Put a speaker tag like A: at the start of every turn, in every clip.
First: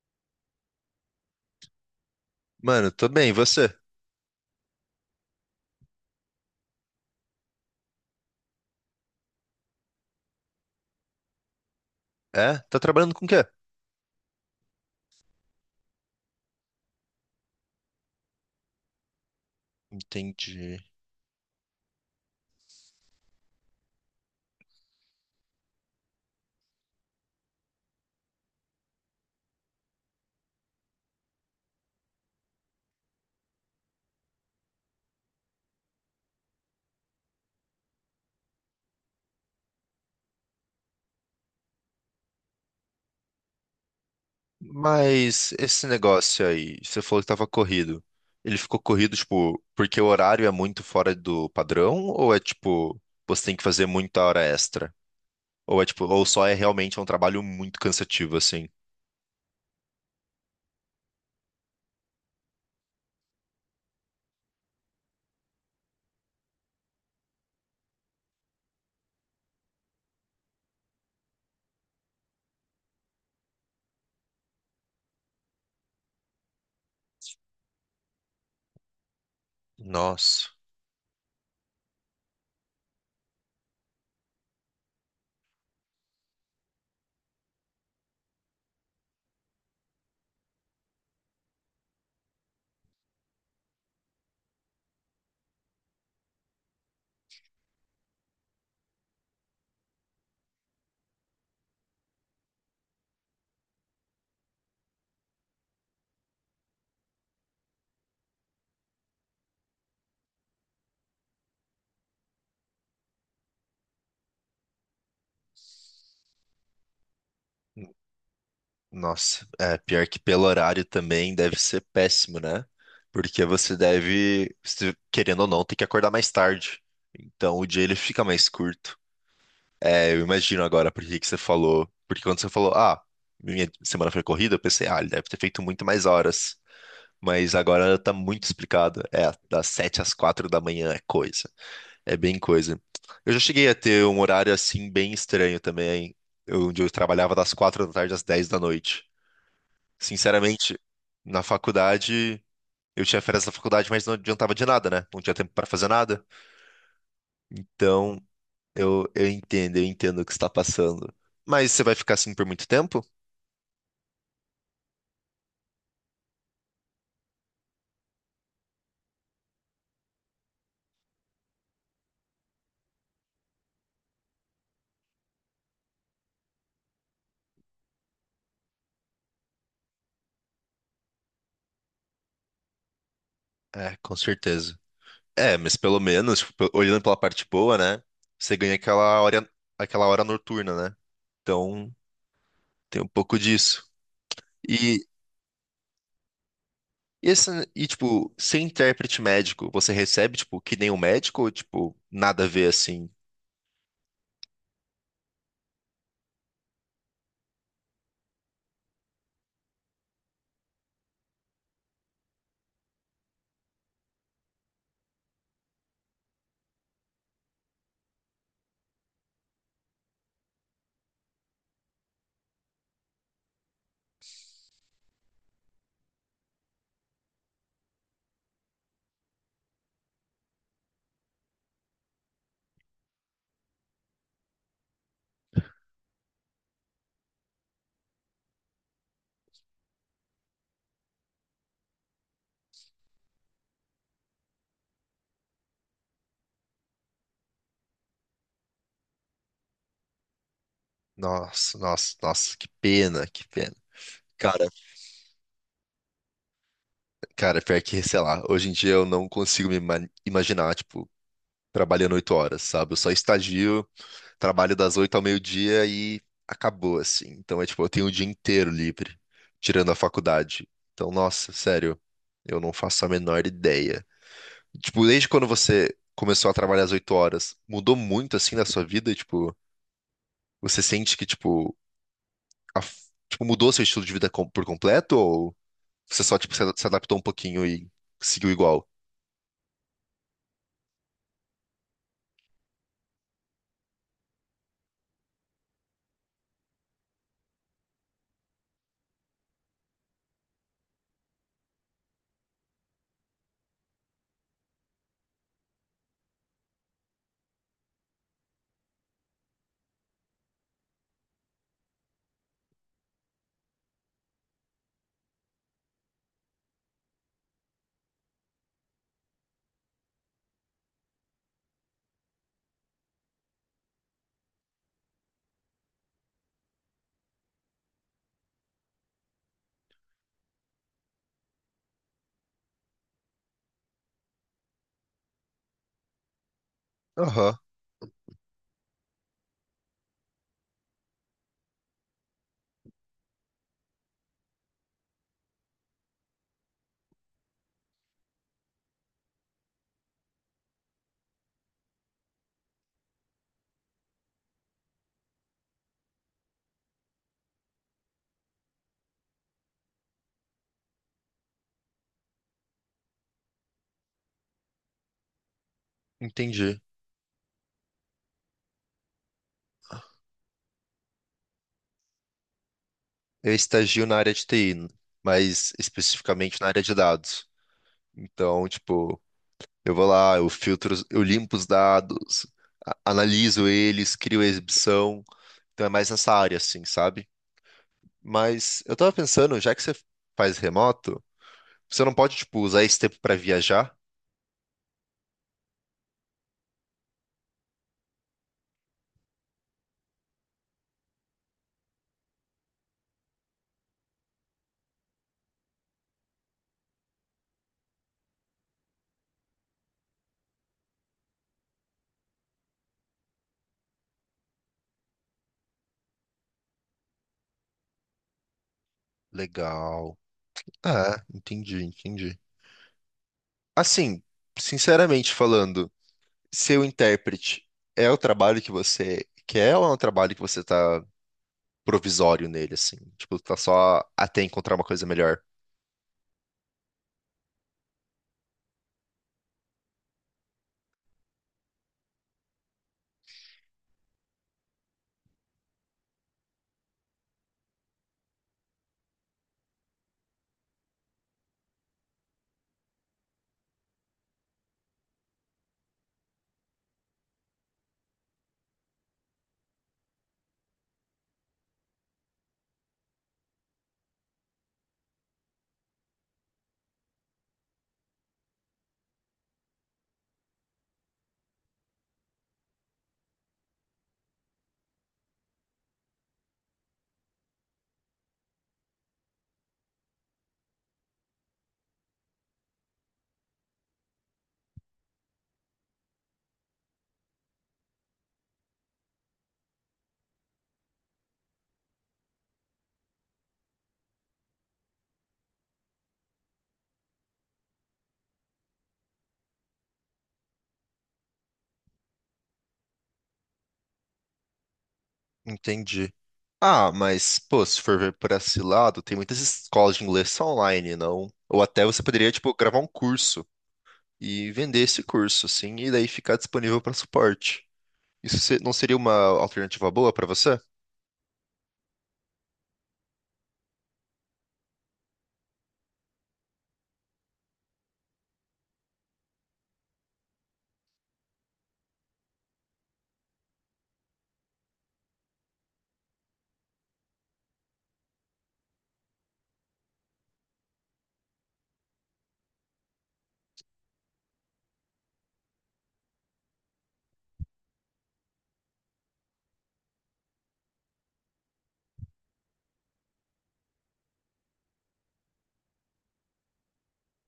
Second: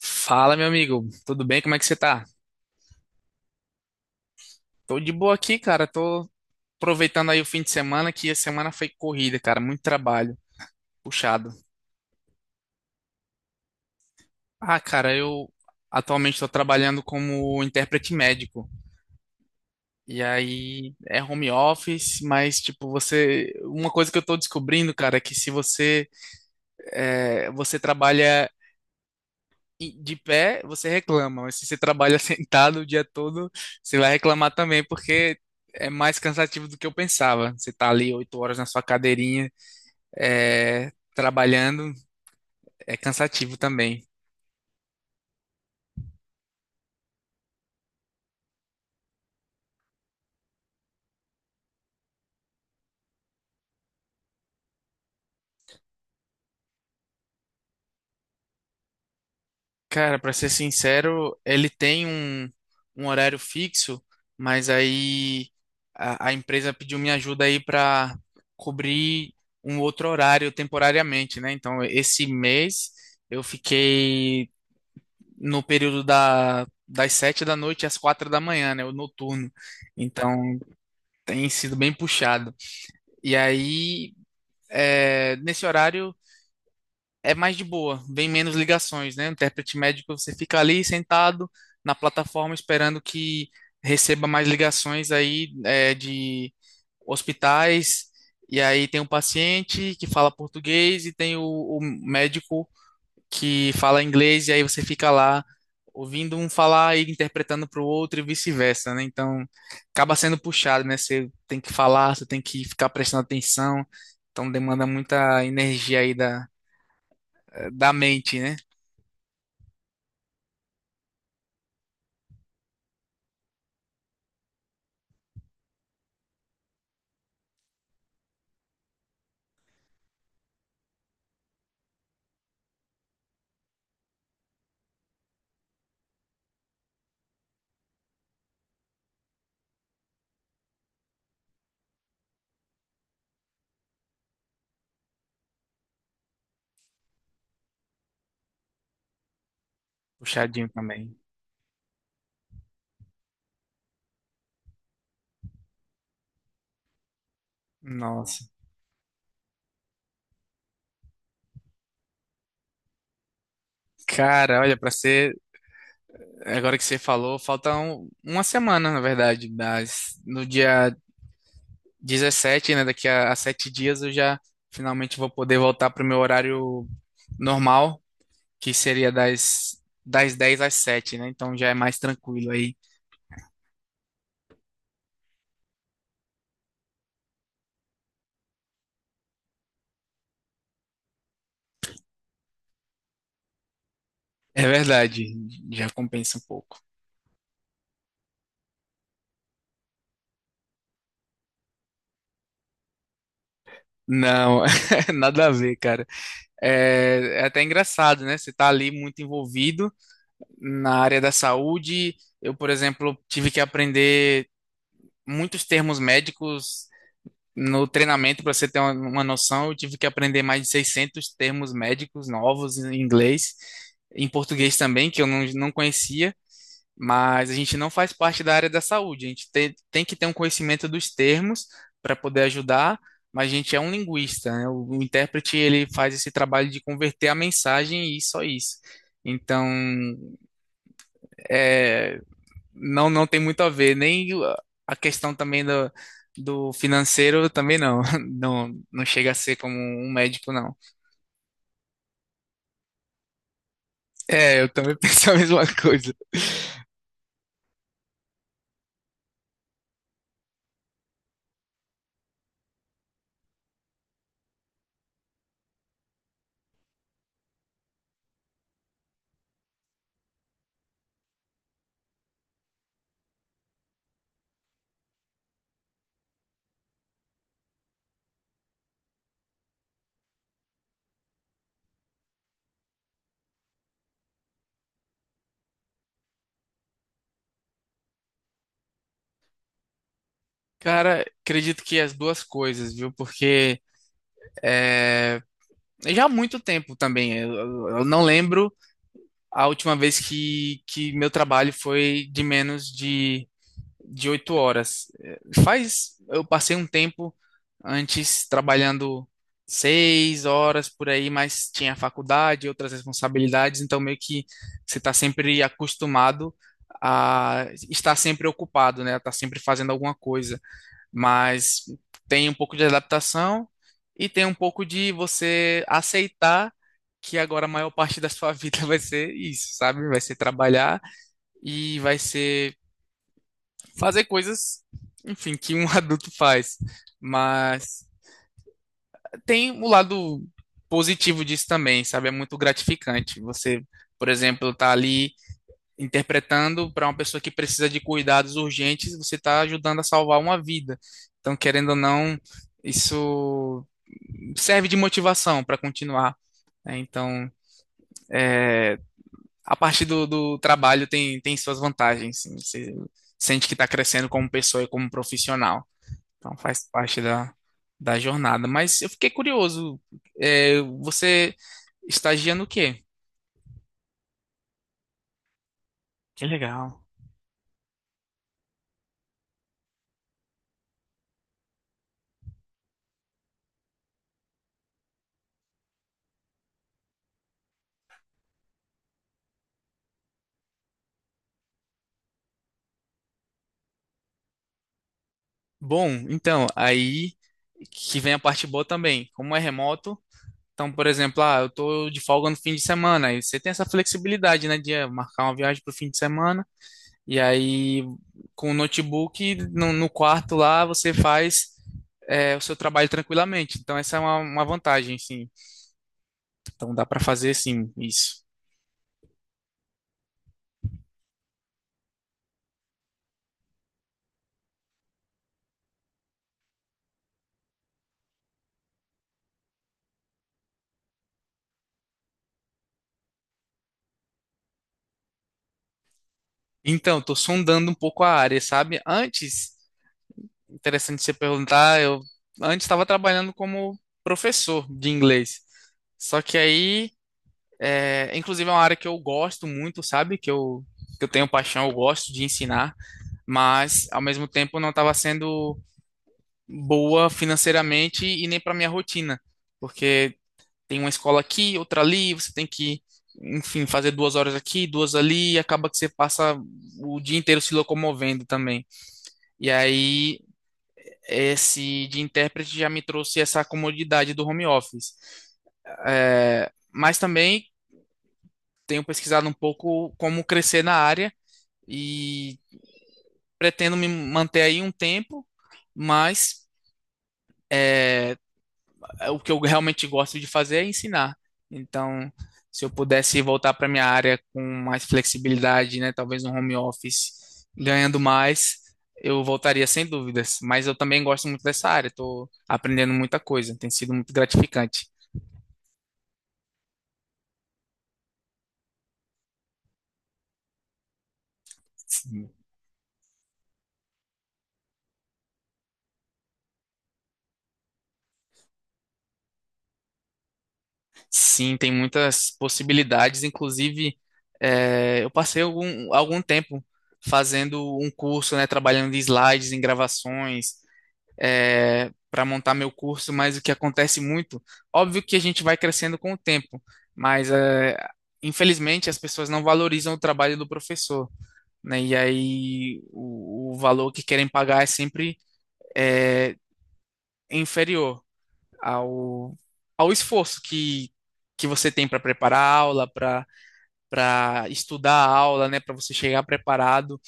A: Fala, meu amigo. Tudo bem? Como é que você tá?
B: Mano, tô bem, e você?
A: Tô de boa aqui, cara. Tô aproveitando aí o fim de semana, que a semana foi corrida, cara. Muito trabalho, puxado.
B: É? Tá trabalhando com o quê?
A: Ah, cara, eu atualmente tô trabalhando como intérprete médico. E
B: Entendi.
A: aí é home office, mas tipo, você. Uma coisa que eu tô descobrindo, cara, é que se você, você trabalha e de pé você reclama, mas se você trabalha sentado o dia todo, você vai reclamar também, porque é mais cansativo do que eu pensava. Você tá ali 8 horas na sua cadeirinha, trabalhando, é cansativo também.
B: Mas esse negócio aí, você falou que tava corrido. Ele ficou corrido, tipo, porque o horário é muito fora do padrão? Ou é tipo, você tem que fazer muita hora extra? Ou é tipo, ou só é realmente um trabalho muito cansativo, assim?
A: Cara, para ser sincero, ele tem um horário fixo, mas aí a empresa pediu minha ajuda aí para cobrir um outro horário temporariamente, né? Então, esse mês eu fiquei no período das 7 da noite às 4 da manhã, né? O noturno.
B: Nossa,
A: Então tem sido bem puxado. E aí, nesse horário é mais de boa, vem menos ligações, né? O intérprete médico, você fica ali sentado na plataforma esperando que receba mais ligações aí de hospitais. E aí tem um paciente que fala português e tem o médico que fala inglês e aí você fica lá ouvindo um falar e interpretando para o outro e vice-versa, né? Então acaba sendo puxado, né? Você tem que falar, você tem que ficar prestando atenção, então demanda muita energia aí da
B: n-
A: mente, né?
B: nossa. É, pior que pelo horário também deve ser péssimo, né? Porque você deve, querendo ou não, ter que acordar mais tarde. Então o dia ele fica mais curto. É, eu imagino agora por que que você falou. Porque quando você falou, ah, minha semana foi corrida, eu pensei, ah, ele deve ter feito muito mais horas. Mas agora tá muito explicado. É, das 7 às 4 da manhã é coisa. É bem coisa. Eu já cheguei a ter um horário assim bem estranho também, onde eu trabalhava das 4 da tarde às 10 da noite.
A: Puxadinho
B: Sinceramente,
A: também.
B: na faculdade, eu tinha férias da faculdade, mas não adiantava de nada, né? Não tinha tempo pra fazer nada. Então,
A: Nossa.
B: eu entendo, eu entendo o que está passando. Mas você vai ficar assim por muito tempo?
A: Cara, olha, para ser, agora que você falou, falta uma semana, na verdade, das, no dia 17, né, daqui a 7 dias eu já finalmente vou poder voltar pro meu horário normal que seria das 10 às 7, né? Então já é mais tranquilo aí.
B: É, com certeza. É, mas pelo menos, tipo, olhando pela parte boa, né? Você ganha aquela hora noturna, né? Então, tem um pouco disso.
A: É
B: E,
A: verdade, já compensa um pouco.
B: e, esse, tipo, ser intérprete médico, você recebe, tipo, que nem um médico ou, tipo, nada a ver assim?
A: Não, nada a ver, cara. É até engraçado, né? Você tá ali muito envolvido na área da saúde. Eu, por exemplo, tive que aprender muitos termos médicos no treinamento, para você ter uma noção. Eu tive que aprender mais de 600 termos médicos novos em inglês, em português também, que eu não conhecia. Mas a gente não faz parte da área da saúde. A gente tem que ter um conhecimento dos termos para poder ajudar, mas a gente é um linguista, né? O intérprete ele faz esse trabalho de converter a mensagem e só isso. Então, é, não tem muito a ver, nem a questão também do financeiro também não. Não, não chega a ser como um médico, não.
B: Nossa, nossa, nossa, que pena, que pena.
A: É,
B: Cara,
A: eu também penso a mesma coisa.
B: cara, pior que, sei lá, hoje em dia eu não consigo imaginar, tipo, trabalhando oito horas, sabe? Eu só estagio. Trabalho das oito ao meio-dia e acabou, assim. Então é tipo, eu tenho o dia inteiro livre, tirando a faculdade. Então, nossa, sério, eu não faço a menor ideia. Tipo, desde quando você começou a trabalhar às oito horas, mudou muito assim na sua vida? Tipo, você sente que, tipo, tipo, mudou seu estilo de vida por completo? Ou você só, tipo, se adaptou um pouquinho e seguiu igual?
A: Cara, acredito que as duas coisas, viu? Porque é, já há muito tempo também. Eu não lembro a última vez que meu trabalho foi de menos de 8 horas. Faz, eu passei um tempo antes trabalhando 6 horas por aí, mas tinha faculdade, outras responsabilidades, então meio que você está sempre acostumado a estar sempre ocupado, né? A sempre fazendo alguma coisa. Mas tem um pouco de adaptação e tem um pouco de você aceitar que agora a maior parte da sua vida vai ser isso, sabe? Vai ser trabalhar e vai ser fazer coisas, enfim, que um adulto faz.
B: Aham,
A: Mas tem o lado positivo disso também, sabe? É muito gratificante. Você, por exemplo, tá ali interpretando para uma pessoa que precisa de cuidados urgentes, você está ajudando a salvar uma vida. Então, querendo ou não, isso serve de motivação para continuar, né? Então, é, a parte do trabalho tem, tem suas vantagens, sim. Você sente que está crescendo como pessoa e como profissional. Então
B: entendi.
A: faz parte da jornada. Mas eu fiquei curioso. Você estagia no quê?
B: Eu estagio na área de TI, mas
A: Que
B: especificamente na área de
A: legal.
B: dados. Então, tipo. Eu vou lá, eu filtro, eu limpo os dados, analiso eles, crio a exibição. Então é mais nessa área, assim, sabe? Mas eu tava pensando, já que você faz remoto, você não pode, tipo, usar esse tempo pra viajar?
A: Bom, então, aí que vem a parte boa também. Como é remoto, então, por exemplo, ah, eu tô de folga no fim de semana. Aí você tem essa flexibilidade, né, de marcar uma viagem para o fim de semana. E aí, com o notebook no quarto lá, você faz o seu trabalho tranquilamente. Então, essa é uma vantagem, sim. Então, dá para fazer, sim, isso.
B: Legal. Ah, entendi, entendi. Assim, sinceramente falando, seu intérprete é o trabalho que você quer ou é um trabalho que você tá provisório nele, assim? Tipo, tá só até encontrar uma coisa melhor?
A: Então, estou sondando um pouco a área, sabe? Antes, interessante você perguntar, eu antes estava trabalhando como professor de inglês. Só que aí, inclusive é uma área que eu gosto muito, sabe? Que eu tenho paixão, eu gosto de ensinar, mas ao mesmo tempo não estava sendo boa financeiramente e nem para minha rotina, porque tem uma escola aqui, outra ali, você tem que, enfim, fazer 2 horas aqui, duas ali, e acaba que você passa o dia inteiro se locomovendo também. E aí, esse de intérprete já me trouxe essa comodidade do home office. Mas também tenho pesquisado um pouco como crescer na área e pretendo me manter aí um tempo, mas o que eu realmente gosto de fazer é ensinar. Então, se eu pudesse voltar para minha área com mais flexibilidade, né, talvez no home office, ganhando mais, eu voltaria sem dúvidas. Mas eu também gosto muito dessa área, estou aprendendo muita coisa, tem sido muito gratificante.
B: Entendi. Ah, mas, pô, se for ver por esse lado, tem muitas escolas de inglês só online, não? Ou até você poderia,
A: Sim,
B: tipo, gravar um curso e vender esse curso, assim, e daí ficar disponível para suporte. Não seria uma alternativa boa para você?
A: sim, tem muitas possibilidades. Inclusive, eu passei algum tempo fazendo um curso, né, trabalhando em slides, em gravações, para montar meu curso, mas o que acontece muito, óbvio que a gente vai crescendo com o tempo, mas infelizmente as pessoas não valorizam o trabalho do professor, né? E aí o valor que querem pagar é sempre é, inferior ao, ao esforço que você tem para preparar a aula, para estudar a aula, né? Para você chegar preparado,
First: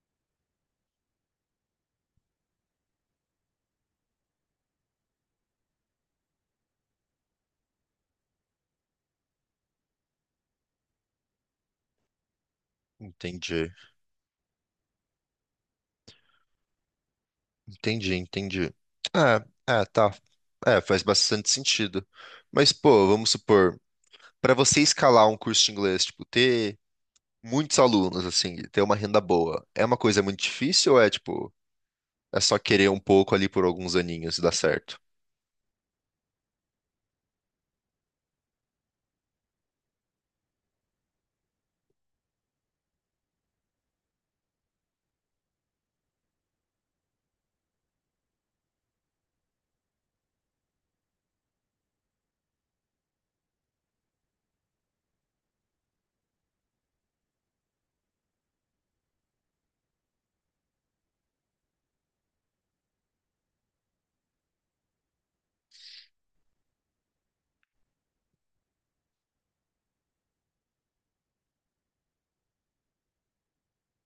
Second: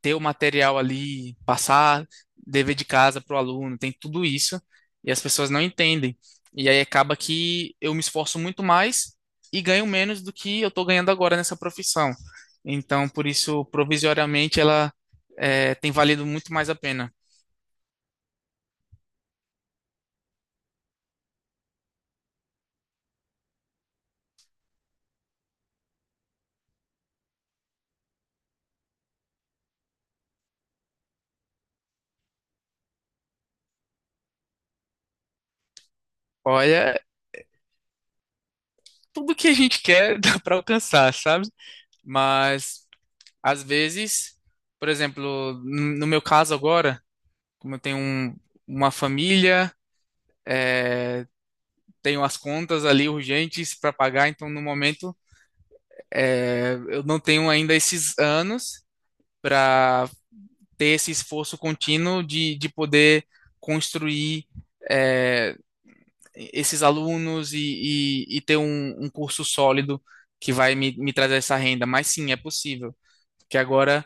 A: ter o material ali, passar dever de casa para o aluno, tem tudo isso, e as pessoas não entendem. E aí acaba que eu me esforço muito mais e ganho menos do que eu estou ganhando agora nessa profissão. Então, por isso,
B: Entendi.
A: provisoriamente, ela tem valido muito mais a pena.
B: Entendi, entendi. Ah, é, tá. É, faz bastante sentido. Mas, pô, vamos supor, para você escalar um curso de inglês, tipo, ter muitos alunos, assim, e ter uma renda boa, é uma coisa muito difícil ou é, tipo. É só querer um pouco ali por alguns aninhos e dá certo.
A: Olha, tudo que a gente quer dá para alcançar, sabe? Mas, às vezes, por exemplo, no meu caso agora, como eu tenho uma família, é, tenho as contas ali urgentes para pagar. Então, no momento, eu não tenho ainda esses anos para ter esse esforço contínuo de poder construir é, esses alunos e ter um curso sólido que vai me trazer essa renda. Mas sim, é possível, porque agora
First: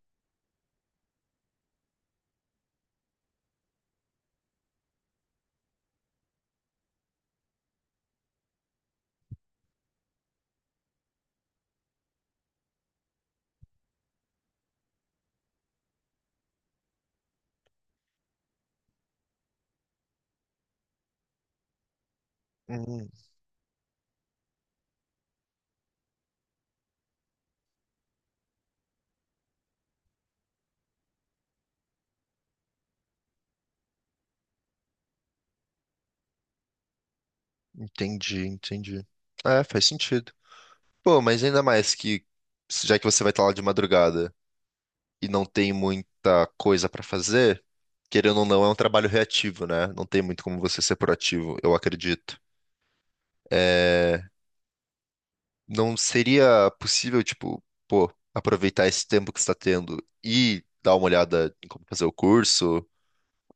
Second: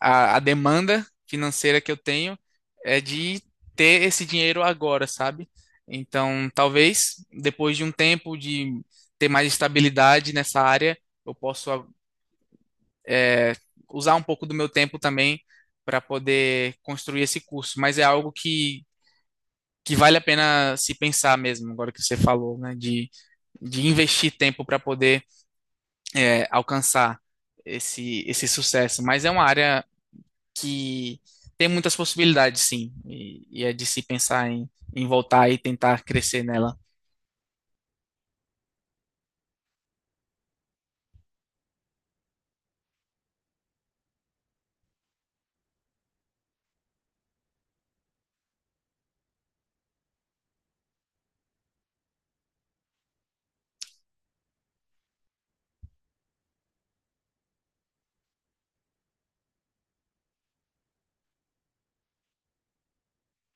A: a demanda financeira que eu tenho é de ter esse dinheiro agora, sabe? Então, talvez depois de um tempo de ter mais estabilidade nessa área, eu possa é, usar um pouco do meu tempo também para poder construir esse curso. Mas é algo que vale a pena se pensar mesmo, agora que você falou, né?
B: Hum,
A: De investir tempo para poder alcançar esse sucesso. Mas é uma área que tem muitas possibilidades, sim, e é de se pensar em voltar e tentar crescer nela.
B: entendi, entendi. É, faz sentido. Pô, mas ainda mais que, já que você vai estar lá de madrugada e não tem muita coisa pra fazer, querendo ou não, é um trabalho reativo, né? Não tem muito como você ser proativo, eu acredito. É, não seria possível, tipo, pô, aproveitar esse tempo que você está tendo e dar uma olhada em como fazer o curso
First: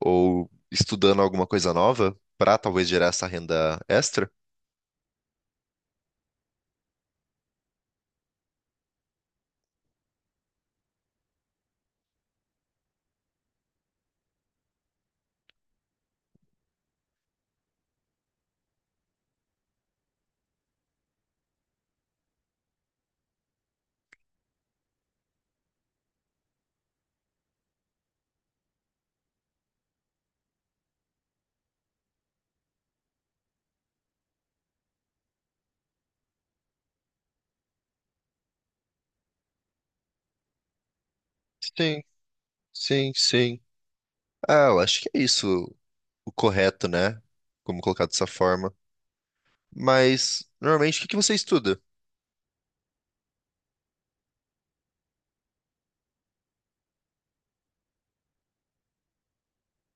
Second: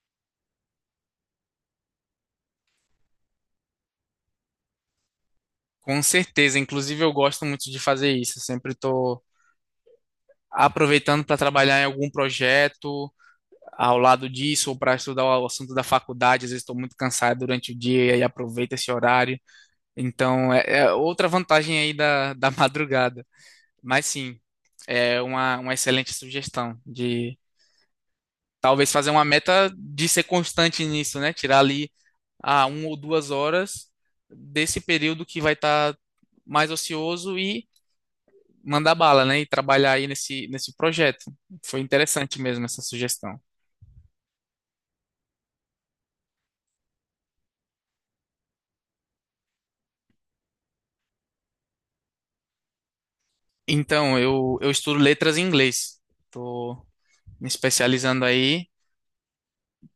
B: ou estudando alguma coisa nova para talvez gerar essa renda extra?
A: Com certeza, inclusive eu gosto muito de fazer isso, eu sempre estou aproveitando para trabalhar em algum projeto ao lado disso, ou para estudar o assunto da faculdade. Às vezes estou muito cansado durante o dia e aí aproveito esse horário. Então, é outra vantagem aí da, da madrugada. Mas sim, é uma excelente sugestão de talvez fazer uma meta de ser constante nisso, né? Tirar ali a 1 ou 2 horas desse período que vai estar mais ocioso e mandar bala, né? E trabalhar aí nesse projeto. Foi
B: Sim,
A: interessante mesmo essa
B: sim,
A: sugestão.
B: sim. Ah, eu acho que é isso o correto, né? Como colocar dessa forma. Mas, normalmente, o que que você estuda?
A: Então, eu estudo letras em inglês. Estou me especializando aí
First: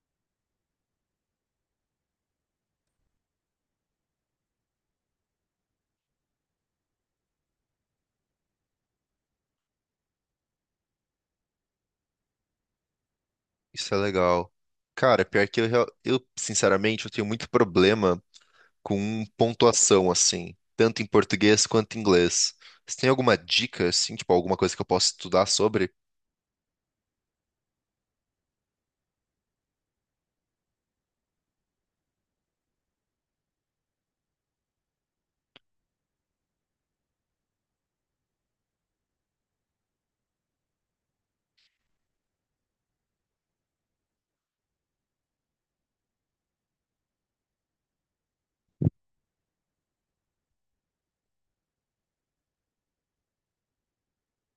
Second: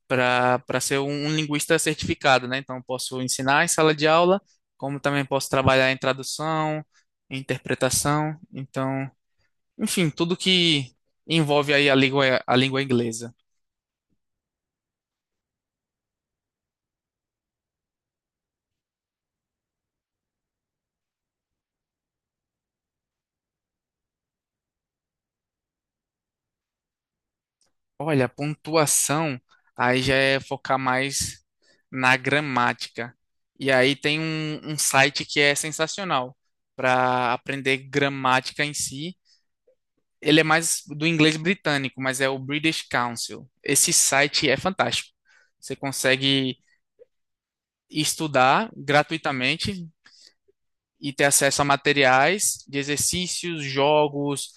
A: para ser um linguista certificado, né? Então, eu posso ensinar em sala de aula, como também posso trabalhar em tradução, em interpretação. Então, enfim, tudo que envolve aí a língua inglesa.
B: Isso é legal. Cara, pior que eu, eu sinceramente, eu tenho muito problema com pontuação, assim, tanto em português quanto em inglês. Você tem alguma dica, assim, tipo, alguma coisa que eu possa estudar sobre?
A: Olha, a pontuação aí já é focar mais na gramática. E aí tem um site que é sensacional para aprender gramática em si. Ele é mais do inglês britânico, mas é o British Council. Esse site é fantástico. Você consegue estudar gratuitamente e ter acesso a materiais de exercícios, jogos,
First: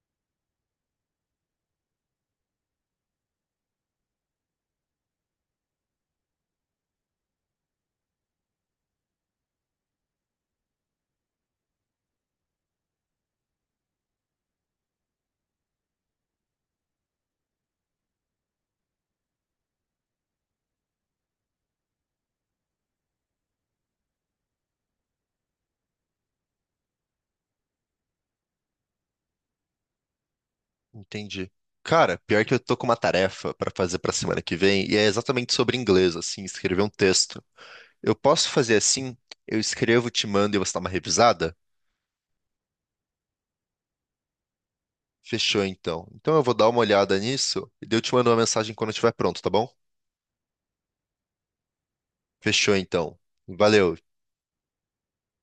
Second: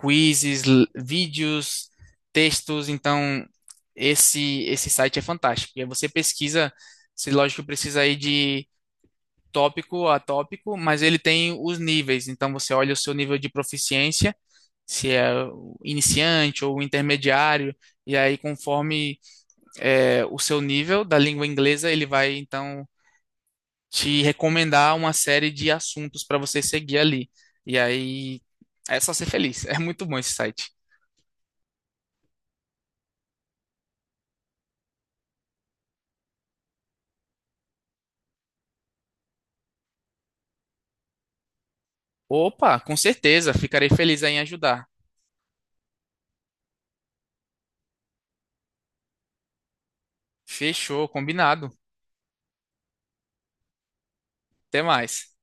A: quizzes, vídeos, textos. Então, esse site é fantástico. E aí você pesquisa, se lógico precisa ir de tópico a tópico, mas ele tem os níveis. Então, você olha o seu nível de proficiência, se é o iniciante ou o intermediário, e aí conforme o seu nível da língua inglesa, ele vai então te recomendar uma série de assuntos para você seguir ali. E aí é só ser feliz. É muito bom esse site.
B: Entendi. Cara, pior que eu tô com uma tarefa pra fazer pra semana que vem, e é exatamente sobre inglês, assim, escrever um texto. Eu posso fazer assim? Eu escrevo, te mando e você dá uma revisada?
A: Opa, com certeza, ficarei feliz aí em ajudar.
B: Fechou, então. Então eu vou dar uma olhada nisso e daí eu te mando uma mensagem quando eu estiver pronto, tá bom?
A: Fechou, combinado.
B: Fechou, então. Valeu.
A: Até mais.